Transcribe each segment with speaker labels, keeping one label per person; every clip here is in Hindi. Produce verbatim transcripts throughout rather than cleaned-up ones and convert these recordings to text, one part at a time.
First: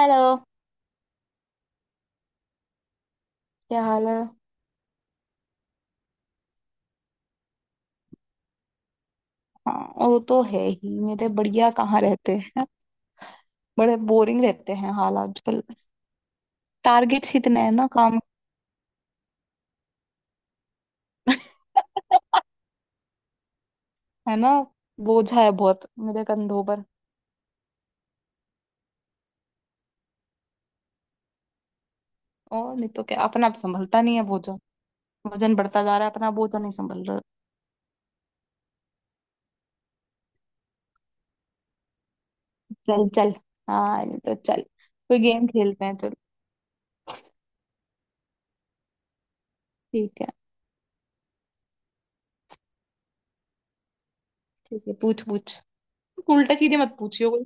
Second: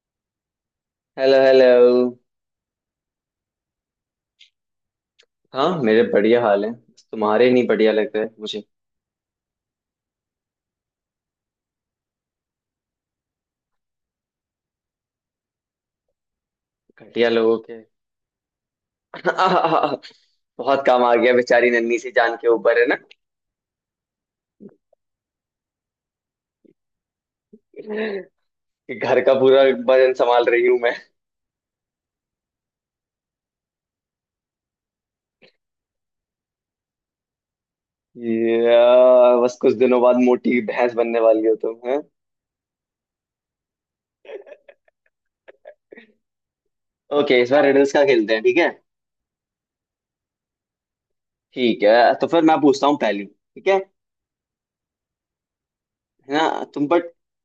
Speaker 1: Hello,
Speaker 2: hello hello.
Speaker 1: क्या हाल है?
Speaker 2: हाँ मेरे बढ़िया हाल है। तुम्हारे नहीं बढ़िया लग रहे मुझे।
Speaker 1: हाँ, वो तो है ही। मेरे बढ़िया कहाँ रहते हैं, बड़े बोरिंग रहते हैं हाल आजकल।
Speaker 2: घटिया
Speaker 1: टारगेट्स
Speaker 2: लोगों
Speaker 1: इतने हैं
Speaker 2: के।
Speaker 1: ना काम।
Speaker 2: बहुत काम आ गया बेचारी नन्ही सी जान के ऊपर, है ना
Speaker 1: है ना। बोझा है बहुत मेरे कंधों पर।
Speaker 2: कि घर का पूरा वजन संभाल रही हूँ मैं।
Speaker 1: और नहीं तो क्या, अपना तो संभलता नहीं है बोझा। वजन बढ़ता जा रहा है, अपना बोझा नहीं संभल रहा।
Speaker 2: ये, आ, बस कुछ दिनों बाद मोटी भैंस बनने वाली हो तुम, है।
Speaker 1: चल चल। हाँ नहीं तो चल, कोई गेम खेलते हैं चल।
Speaker 2: ओके इस बार रिडल्स का खेलते हैं, ठीक है।
Speaker 1: ठीक है।
Speaker 2: ठीक है तो फिर मैं पूछता हूँ पहली, ठीक है।
Speaker 1: ठीक है, पूछ पूछ।
Speaker 2: है ना
Speaker 1: उल्टा सीधे
Speaker 2: तुम
Speaker 1: मत
Speaker 2: बट
Speaker 1: पूछियो कोई।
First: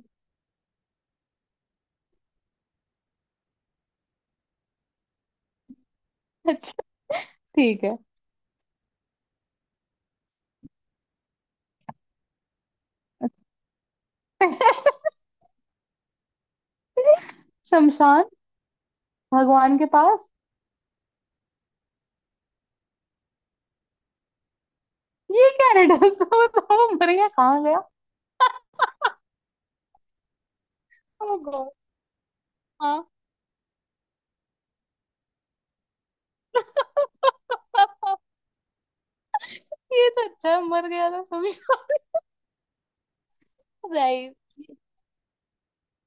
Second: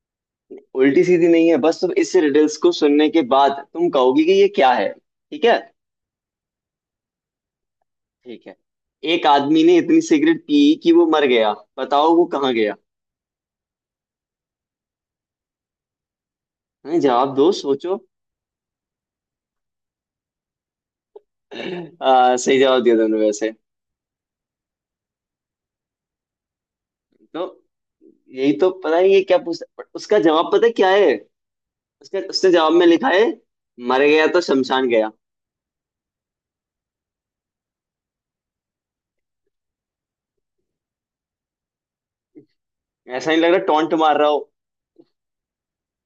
Speaker 2: उल्टी सीधी नहीं है, बस तुम इस रिडल्स को सुनने के बाद तुम कहोगी कि ये क्या है, ठीक है।
Speaker 1: अच्छा, ठीक है।
Speaker 2: ठीक है। एक आदमी ने इतनी सिगरेट पी कि वो मर गया। बताओ वो कहाँ गया। हैं, जवाब दो, सोचो।
Speaker 1: शमशान। भगवान के पास।
Speaker 2: आ, सही जवाब दिया दोनों वैसे।
Speaker 1: ये क्या रिडल था, बताओ वो मर गया
Speaker 2: तो
Speaker 1: कहाँ गया।
Speaker 2: यही तो पता नहीं ये क्या पूछता, उसका जवाब पता है क्या है।
Speaker 1: ओ गॉड।
Speaker 2: उसका उसने जवाब में
Speaker 1: हाँ।
Speaker 2: लिखा है, मर गया तो शमशान गया।
Speaker 1: ये तो अच्छा है, मर गया था शमशान।
Speaker 2: ऐसा नहीं लग रहा टोंट मार रहा
Speaker 1: राइट।
Speaker 2: हो।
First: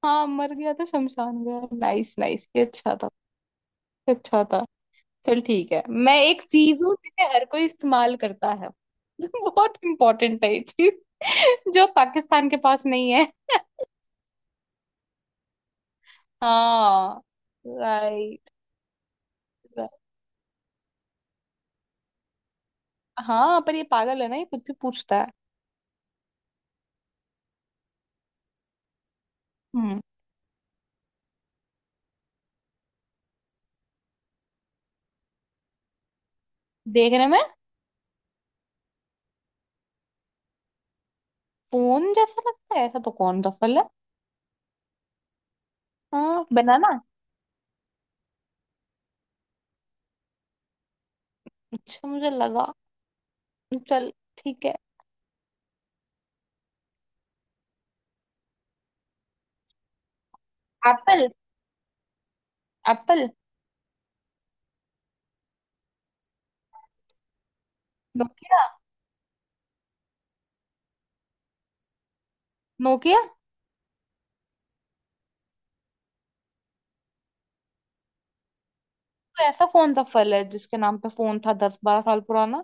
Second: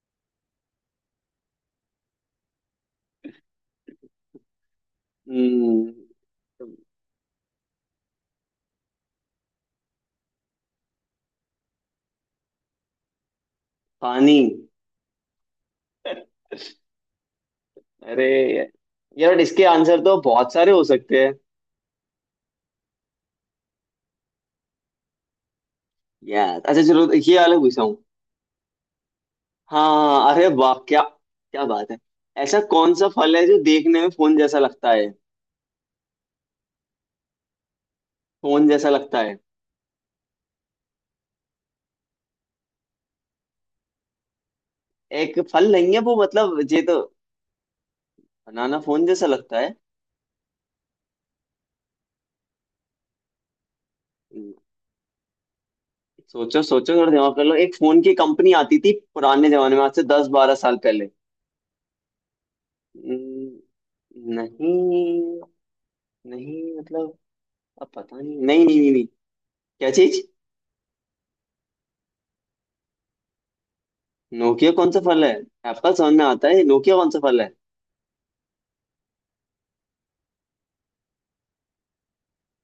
Speaker 1: हाँ मर गया था शमशान गया, नाइस नाइस, ये अच्छा था। ये अच्छा था। चल ठीक है,
Speaker 2: हम्म,
Speaker 1: मैं एक चीज हूँ जिसे हर कोई इस्तेमाल करता है। बहुत इंपॉर्टेंट है ये चीज। जो पाकिस्तान के पास नहीं है।
Speaker 2: पानी।
Speaker 1: हाँ।
Speaker 2: अरे
Speaker 1: राइट।
Speaker 2: यार इसके आंसर तो बहुत सारे हो सकते हैं।
Speaker 1: हाँ पर ये पागल है ना, ये कुछ भी पूछता है।
Speaker 2: यार अच्छा चलो ये वाला पूछा।
Speaker 1: हम्म।
Speaker 2: हाँ अरे वाह क्या, क्या बात है। ऐसा कौन सा फल है जो देखने में फोन जैसा लगता है।
Speaker 1: देखने में
Speaker 2: फोन जैसा लगता है।
Speaker 1: फोन जैसा लगता है, ऐसा तो कौन सा फल है?
Speaker 2: एक फल नहीं है वो,
Speaker 1: हाँ,
Speaker 2: मतलब ये
Speaker 1: बनाना।
Speaker 2: तो। बनाना फोन जैसा लगता है।
Speaker 1: अच्छा, मुझे लगा। चल
Speaker 2: हम्म,
Speaker 1: ठीक है।
Speaker 2: सोचो सोचो थोड़ा दिमाग कर लो, एक फोन की कंपनी आती थी पुराने जमाने में, आज से दस बारह साल पहले।
Speaker 1: एप्पल। एप्पल।
Speaker 2: हम्म, नहीं, नहीं मतलब, अब पता नहीं।
Speaker 1: नोकिया।
Speaker 2: नहीं नहीं नहीं, नहीं। क्या चीज।
Speaker 1: नोकिया।
Speaker 2: नोकिया कौन सा फल है। एप्पल समझ में आता है, नोकिया कौन सा फल है।
Speaker 1: तो ऐसा कौन सा फल है जिसके नाम पे फोन था दस बारह साल पुराना?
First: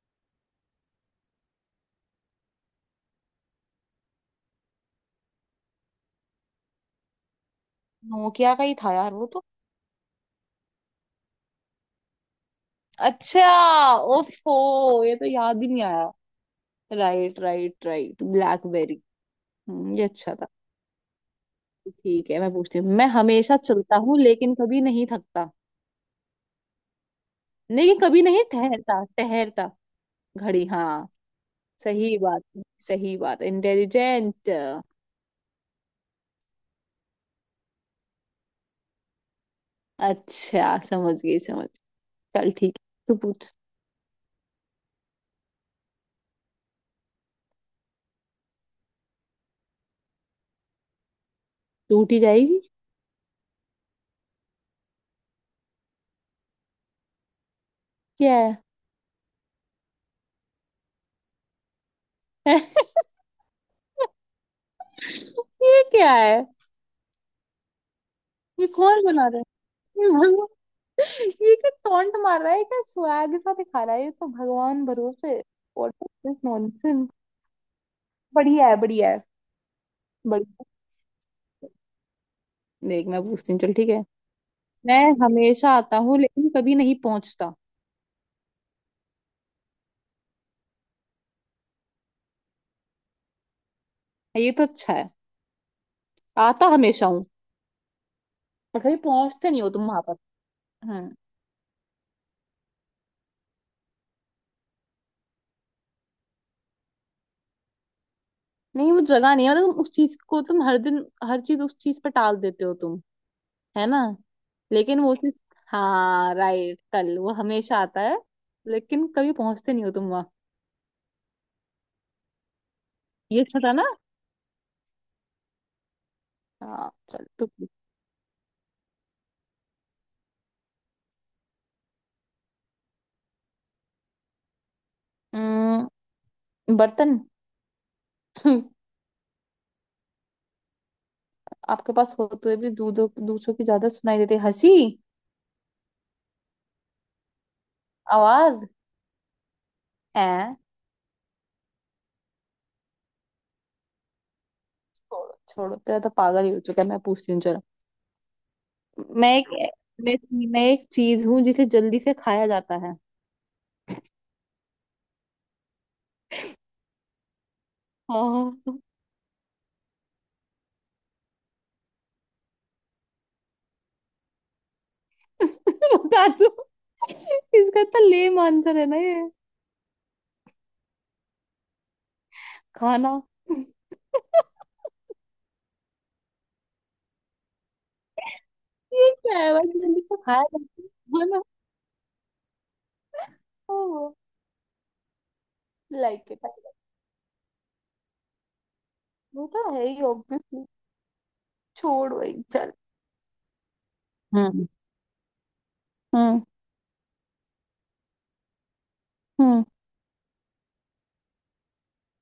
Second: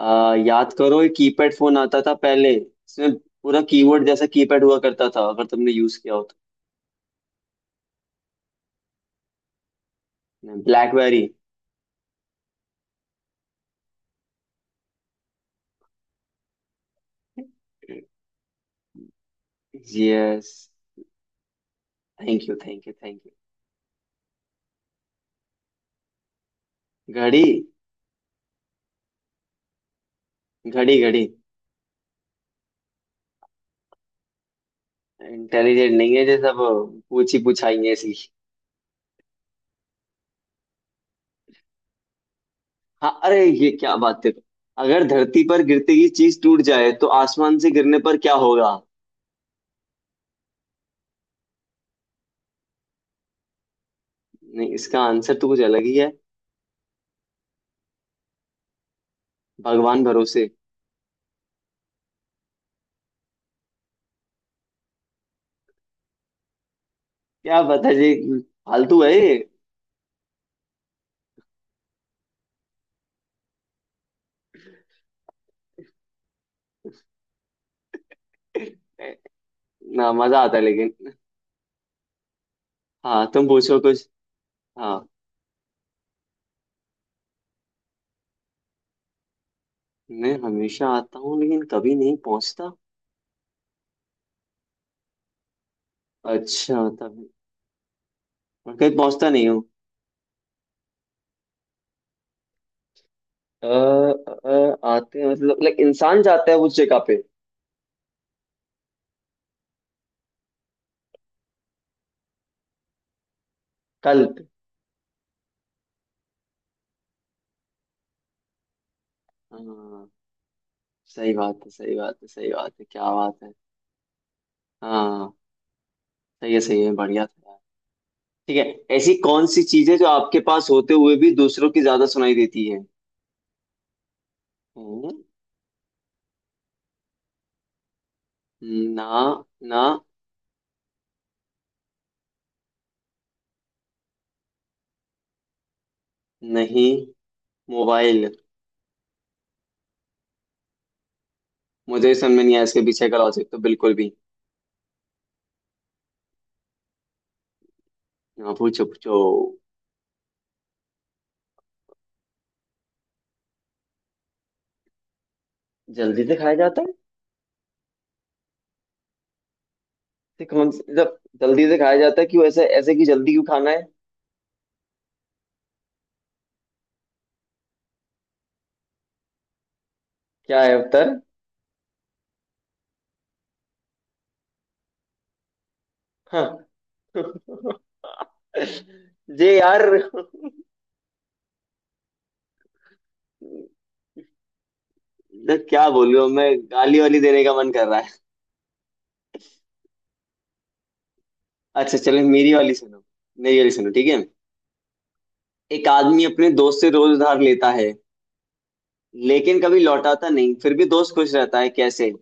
Speaker 2: आ, याद करो, एक कीपैड फोन आता था पहले, इसमें पूरा कीबोर्ड जैसा कीपैड हुआ करता था, अगर तुमने यूज किया हो,
Speaker 1: नोकिया का ही था यार वो तो।
Speaker 2: तो ब्लैकबेरी।
Speaker 1: अच्छा। ओफो, ये तो याद ही नहीं आया। Right right right, BlackBerry. हम्म, ये अच्छा था।
Speaker 2: यस।
Speaker 1: ठीक है,
Speaker 2: थैंक
Speaker 1: मैं
Speaker 2: यू
Speaker 1: पूछती
Speaker 2: थैंक यू
Speaker 1: हूँ। मैं
Speaker 2: थैंक
Speaker 1: हमेशा चलता हूँ लेकिन कभी नहीं थकता,
Speaker 2: यू घड़ी।
Speaker 1: लेकिन कभी नहीं ठहरता ठहरता। घड़ी,
Speaker 2: घड़ी
Speaker 1: हाँ।
Speaker 2: घड़ी।
Speaker 1: सही बात है, सही बात, इंटेलिजेंट।
Speaker 2: इंटेलिजेंट नहीं है, जैसा वो पूछी पुछाई है ऐसी।
Speaker 1: अच्छा, समझ गई समझ। चल ठीक है, तू
Speaker 2: हाँ अरे
Speaker 1: पूछ।
Speaker 2: ये क्या बात है। अगर धरती पर गिरते ही चीज टूट जाए तो आसमान से गिरने पर क्या होगा।
Speaker 1: टूट ही जाएगी।
Speaker 2: नहीं, इसका आंसर तो कुछ अलग ही है।
Speaker 1: क्या है?
Speaker 2: भगवान भरोसे।
Speaker 1: ये क्या है?
Speaker 2: क्या पता जी,
Speaker 1: ये
Speaker 2: फालतू
Speaker 1: कौन
Speaker 2: है
Speaker 1: बना
Speaker 2: ये।
Speaker 1: रहा है, ये भगवान? ये क्या टॉन्ट मार रहा है, क्या स्वैग सा दिखा रहा है, ये तो भगवान भरोसे। What is this nonsense. बढ़िया है, बढ़िया है।
Speaker 2: ना मजा आता है
Speaker 1: बढ़िया।
Speaker 2: लेकिन।
Speaker 1: देख, मैं
Speaker 2: हाँ तुम
Speaker 1: पूछती हूँ, चल
Speaker 2: पूछो
Speaker 1: ठीक है।
Speaker 2: कुछ। हाँ।
Speaker 1: मैं हमेशा आता हूँ लेकिन कभी नहीं पहुंचता।
Speaker 2: मैं हमेशा आता हूँ लेकिन कभी नहीं पहुंचता।
Speaker 1: ये तो अच्छा है। आता
Speaker 2: अच्छा
Speaker 1: हमेशा हूँ
Speaker 2: तभी। और
Speaker 1: पर कभी
Speaker 2: कहीं पहुंचता नहीं
Speaker 1: पहुंचते नहीं
Speaker 2: हूँ।
Speaker 1: हो तुम वहां पर। हम्म।
Speaker 2: अ, अ, आते हैं मतलब लाइक इंसान जाता है उस जगह पे।
Speaker 1: नहीं, वो जगह नहीं है, मतलब तुम उस चीज को तुम हर दिन हर चीज उस चीज पे टाल देते हो तुम, है ना।
Speaker 2: कल पे।
Speaker 1: लेकिन वो चीज, हाँ राइट, कल वो हमेशा आता है लेकिन कभी पहुंचते नहीं हो तुम
Speaker 2: हाँ
Speaker 1: वहां।
Speaker 2: सही बात है सही बात है सही बात है, क्या
Speaker 1: ये
Speaker 2: बात है।
Speaker 1: अच्छा था ना।
Speaker 2: हाँ सही है सही
Speaker 1: हाँ
Speaker 2: है बढ़िया
Speaker 1: चल, तू
Speaker 2: था यार।
Speaker 1: पूछ।
Speaker 2: ठीक है। ऐसी कौन सी चीज है जो आपके पास होते हुए भी दूसरों की ज्यादा सुनाई देती है। हम्म,
Speaker 1: अम्म, बर्तन।
Speaker 2: ना ना
Speaker 1: आपके पास होते हुए भी दूधों दूसरों की ज्यादा सुनाई देती है। हंसी।
Speaker 2: नहीं। मोबाइल।
Speaker 1: आवाज है।
Speaker 2: मुझे समझ में नहीं आया इसके पीछे का लॉजिक तो बिल्कुल भी।
Speaker 1: छोड़ो छोड़ो, तेरा तो पागल ही हो चुका है। मैं पूछती हूँ, चलो।
Speaker 2: हाँ पूछो पूछो।
Speaker 1: मैं एक मैं, मैं एक चीज हूँ जिसे जल्दी से खाया जाता है।
Speaker 2: जल्दी से खाया जाता है।
Speaker 1: हाँ।
Speaker 2: ये कौन सी, मतलब जल्दी से खाया जाता है, क्यों ऐसे ऐसे कि जल्दी क्यों खाना है।
Speaker 1: बता दो। इसका तो लेम आंसर है ना ये।
Speaker 2: क्या है उत्तर।
Speaker 1: खाना।
Speaker 2: हाँ।
Speaker 1: ये क्या है
Speaker 2: जे
Speaker 1: भाई
Speaker 2: यार
Speaker 1: जल्दी से खाया जाता है? खाना।
Speaker 2: मतलब
Speaker 1: ओह।
Speaker 2: क्या बोलूं
Speaker 1: लाइक
Speaker 2: अब
Speaker 1: इट।
Speaker 2: मैं। गाली वाली देने का मन कर रहा है।
Speaker 1: वो तो है ही ऑब्वियसली।
Speaker 2: अच्छा
Speaker 1: छोड़
Speaker 2: चलो
Speaker 1: भाई
Speaker 2: मेरी
Speaker 1: चल।
Speaker 2: वाली सुनो। मेरी वाली सुनो, ठीक है।
Speaker 1: हम्म।
Speaker 2: एक आदमी
Speaker 1: हम्म
Speaker 2: अपने दोस्त से रोज उधार लेता है, लेकिन
Speaker 1: हम्म
Speaker 2: कभी लौटाता नहीं, फिर भी दोस्त खुश रहता है, कैसे।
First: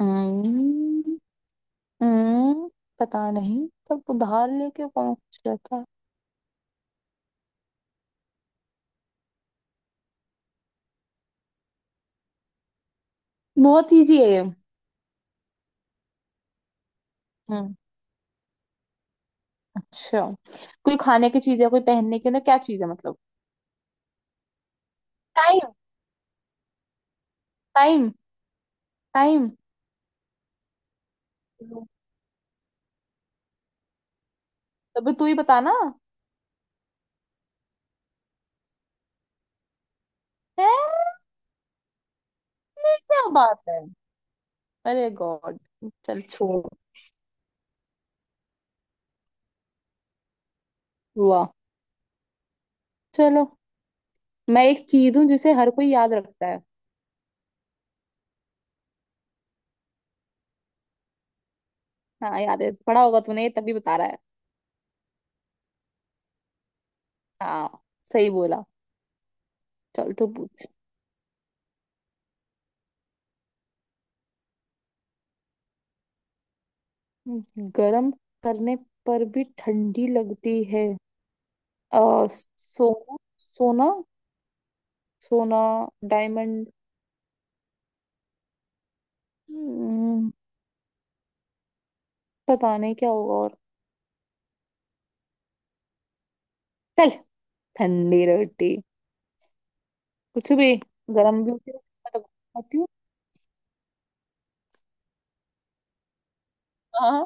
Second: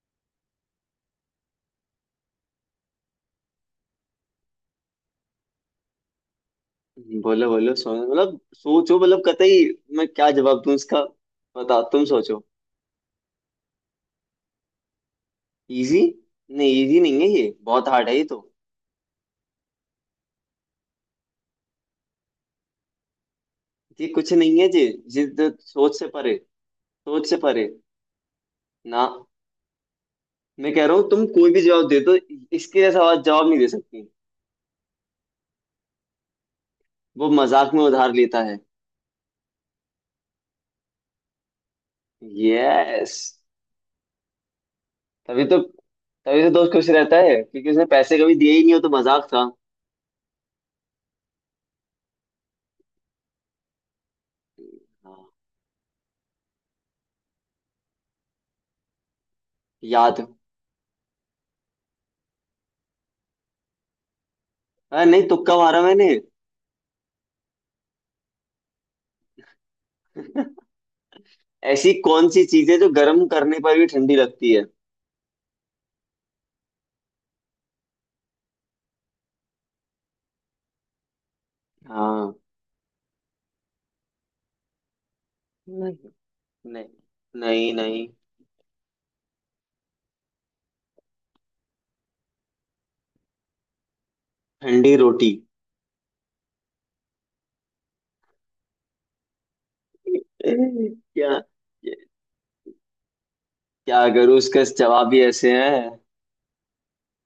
Speaker 1: हम्म, हम्म, पता नहीं, सब उधार लेके कौन कुछ रहता है।
Speaker 2: बोलो बोलो, सो मतलब सोचो मतलब कतई। मैं क्या जवाब दूं इसका, बताओ तुम सोचो।
Speaker 1: बहुत इजी है ये।
Speaker 2: इजी। नहीं इजी नहीं है ये,
Speaker 1: हम्म।
Speaker 2: बहुत हार्ड है ये तो।
Speaker 1: अच्छा, कोई खाने की चीज है, कोई पहनने की ना, क्या चीज है मतलब?
Speaker 2: ये कुछ नहीं है जी, जिद
Speaker 1: टाइम।
Speaker 2: सोच से परे, सोच से परे।
Speaker 1: टाइम।
Speaker 2: ना
Speaker 1: टाइम।
Speaker 2: मैं कह रहा हूँ तुम कोई भी जवाब दे दो, इसके जैसा आवाज जवाब नहीं दे सकती।
Speaker 1: तो भी तू ही बताना।
Speaker 2: वो मजाक में उधार लेता है।
Speaker 1: है। ये
Speaker 2: यस।
Speaker 1: क्या बात है, अरे
Speaker 2: तभी
Speaker 1: गॉड।
Speaker 2: तो,
Speaker 1: चल
Speaker 2: तभी तो
Speaker 1: छोड़।
Speaker 2: दोस्त खुश रहता है, क्योंकि उसने पैसे कभी दिए ही नहीं, हो तो मजाक था।
Speaker 1: हुआ। चलो, मैं एक चीज हूँ
Speaker 2: हाँ,
Speaker 1: जिसे हर कोई याद रखता है।
Speaker 2: याद।
Speaker 1: हाँ याद है, पढ़ा होगा तूने तभी बता रहा है।
Speaker 2: हाँ नहीं तुक्का मारा मैंने।
Speaker 1: हाँ, सही बोला। चल तू पूछ।
Speaker 2: ऐसी कौन सी चीज है जो गर्म करने पर भी ठंडी लगती है।
Speaker 1: गर्म करने पर भी ठंडी लगती है? आ,
Speaker 2: हाँ।
Speaker 1: सोना। सोना। सोना।
Speaker 2: नहीं
Speaker 1: डायमंड।
Speaker 2: नहीं नहीं नहीं।
Speaker 1: हम्म, पता नहीं क्या होगा और।
Speaker 2: ठंडी रोटी।
Speaker 1: चल, ठंडी रोटी, कुछ भी, गरम
Speaker 2: क्या।
Speaker 1: भी होती है, मैं तो खाती हूँ।
Speaker 2: क्या करूँ, उसका जवाब ही ऐसे है।
Speaker 1: हाँ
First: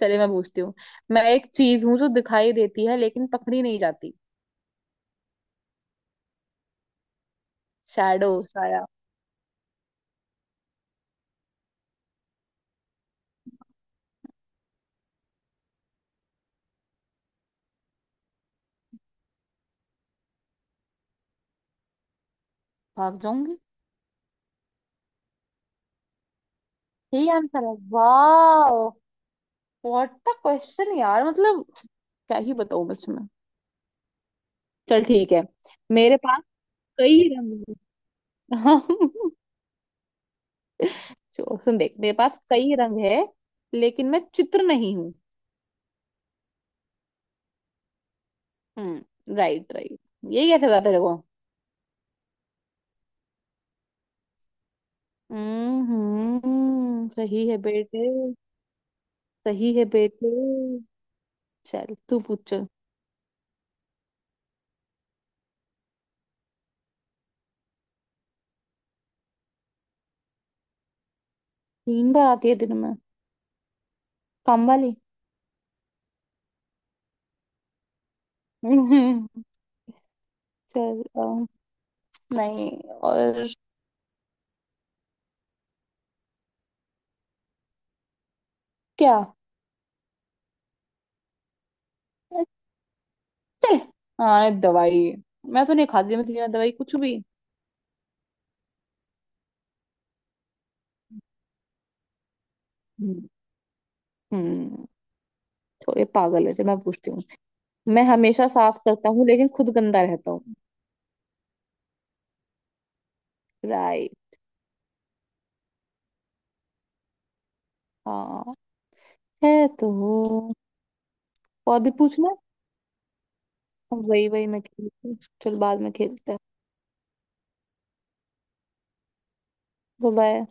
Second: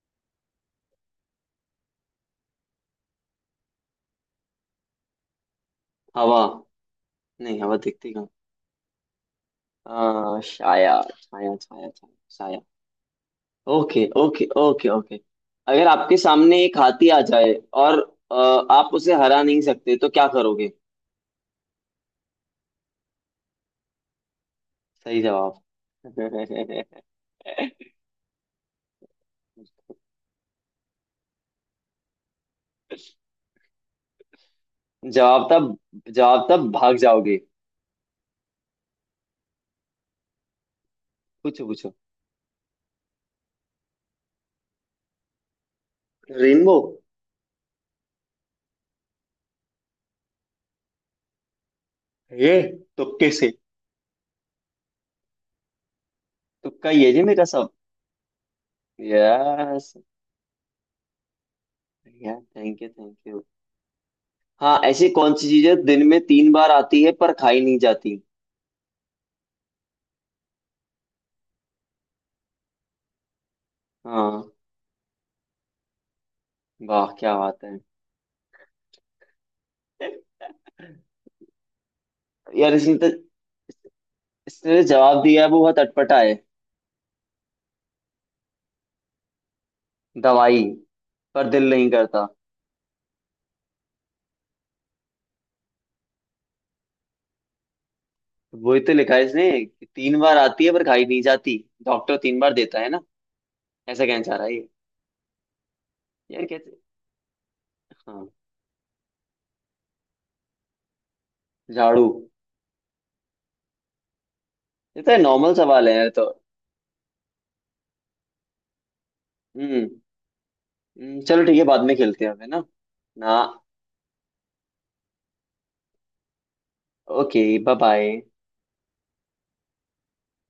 Speaker 1: चलिए, मैं पूछती हूँ। मैं एक चीज हूँ जो दिखाई देती है लेकिन पकड़ी नहीं जाती।
Speaker 2: हवा। नहीं, हवा दिखती कहाँ।
Speaker 1: शैडो, साया।
Speaker 2: हाँ, छाया छाया छाया छाया छाया। Okay okay okay okay. अगर आपके सामने एक हाथी आ जाए और अ, आप उसे हरा नहीं सकते तो क्या करोगे।
Speaker 1: भाग जाऊंगी।
Speaker 2: सही जवाब।
Speaker 1: यही आंसर है, वाह। व्हाट द क्वेश्चन, यार मतलब। क्या ही बताऊँ बस मैं। चल ठीक है।
Speaker 2: जवाब था।
Speaker 1: मेरे पास
Speaker 2: जवाब था भाग
Speaker 1: कई
Speaker 2: जाओगे।
Speaker 1: रंग। जो
Speaker 2: पूछो
Speaker 1: सुन,
Speaker 2: पूछो।
Speaker 1: देख, मेरे पास कई रंग है लेकिन मैं चित्र नहीं हूँ।
Speaker 2: रेनबो।
Speaker 1: Hmm right right. ये कैसे बता तेरे को?
Speaker 2: ये तुक्के से। तुक्का
Speaker 1: हम्म,
Speaker 2: ये जी मेरा
Speaker 1: सही है
Speaker 2: सब।
Speaker 1: बेटे। सही है
Speaker 2: यस।
Speaker 1: बेटे। चल तू
Speaker 2: थैंक
Speaker 1: पूछ चल।
Speaker 2: You thank you. हाँ ऐसी कौन सी चीज है दिन में तीन बार आती है पर खाई नहीं जाती।
Speaker 1: तीन बार आती है दिन में?
Speaker 2: हाँ
Speaker 1: कम वाली।
Speaker 2: वाह क्या बात है।
Speaker 1: हम्म, चल अम, नहीं
Speaker 2: यार इसने तो,
Speaker 1: और
Speaker 2: इसने जो जवाब दिया है वो बहुत अटपटा है।
Speaker 1: क्या।
Speaker 2: दवाई पर दिल नहीं करता।
Speaker 1: चल, हाँ दवाई, मैं तो नहीं खाती मैं तेरी दवाई कुछ भी।
Speaker 2: वही तो लिखा है इसने कि तीन बार आती है पर खाई नहीं जाती, डॉक्टर तीन बार देता है ना।
Speaker 1: हम्म।
Speaker 2: ऐसा कहना चाह रहा है ये।
Speaker 1: हम्म, थोड़े
Speaker 2: यार
Speaker 1: पागल है। चल
Speaker 2: कैसे।
Speaker 1: मैं पूछती हूँ। मैं
Speaker 2: हाँ
Speaker 1: हमेशा साफ करता हूँ लेकिन खुद गंदा रहता हूँ।
Speaker 2: झाड़ू।
Speaker 1: राइट।
Speaker 2: ये तो नॉर्मल सवाल है यार तो।
Speaker 1: हाँ, है
Speaker 2: हम्म।
Speaker 1: तो।
Speaker 2: हम्म, चलो ठीक है
Speaker 1: और
Speaker 2: बाद
Speaker 1: भी
Speaker 2: में खेलते हैं
Speaker 1: पूछना,
Speaker 2: अब, है ना। ना।
Speaker 1: वही वही मैं खेलती हूँ। चल, बाद में खेलते हैं।
Speaker 2: Okay bye bye.
Speaker 1: बाय।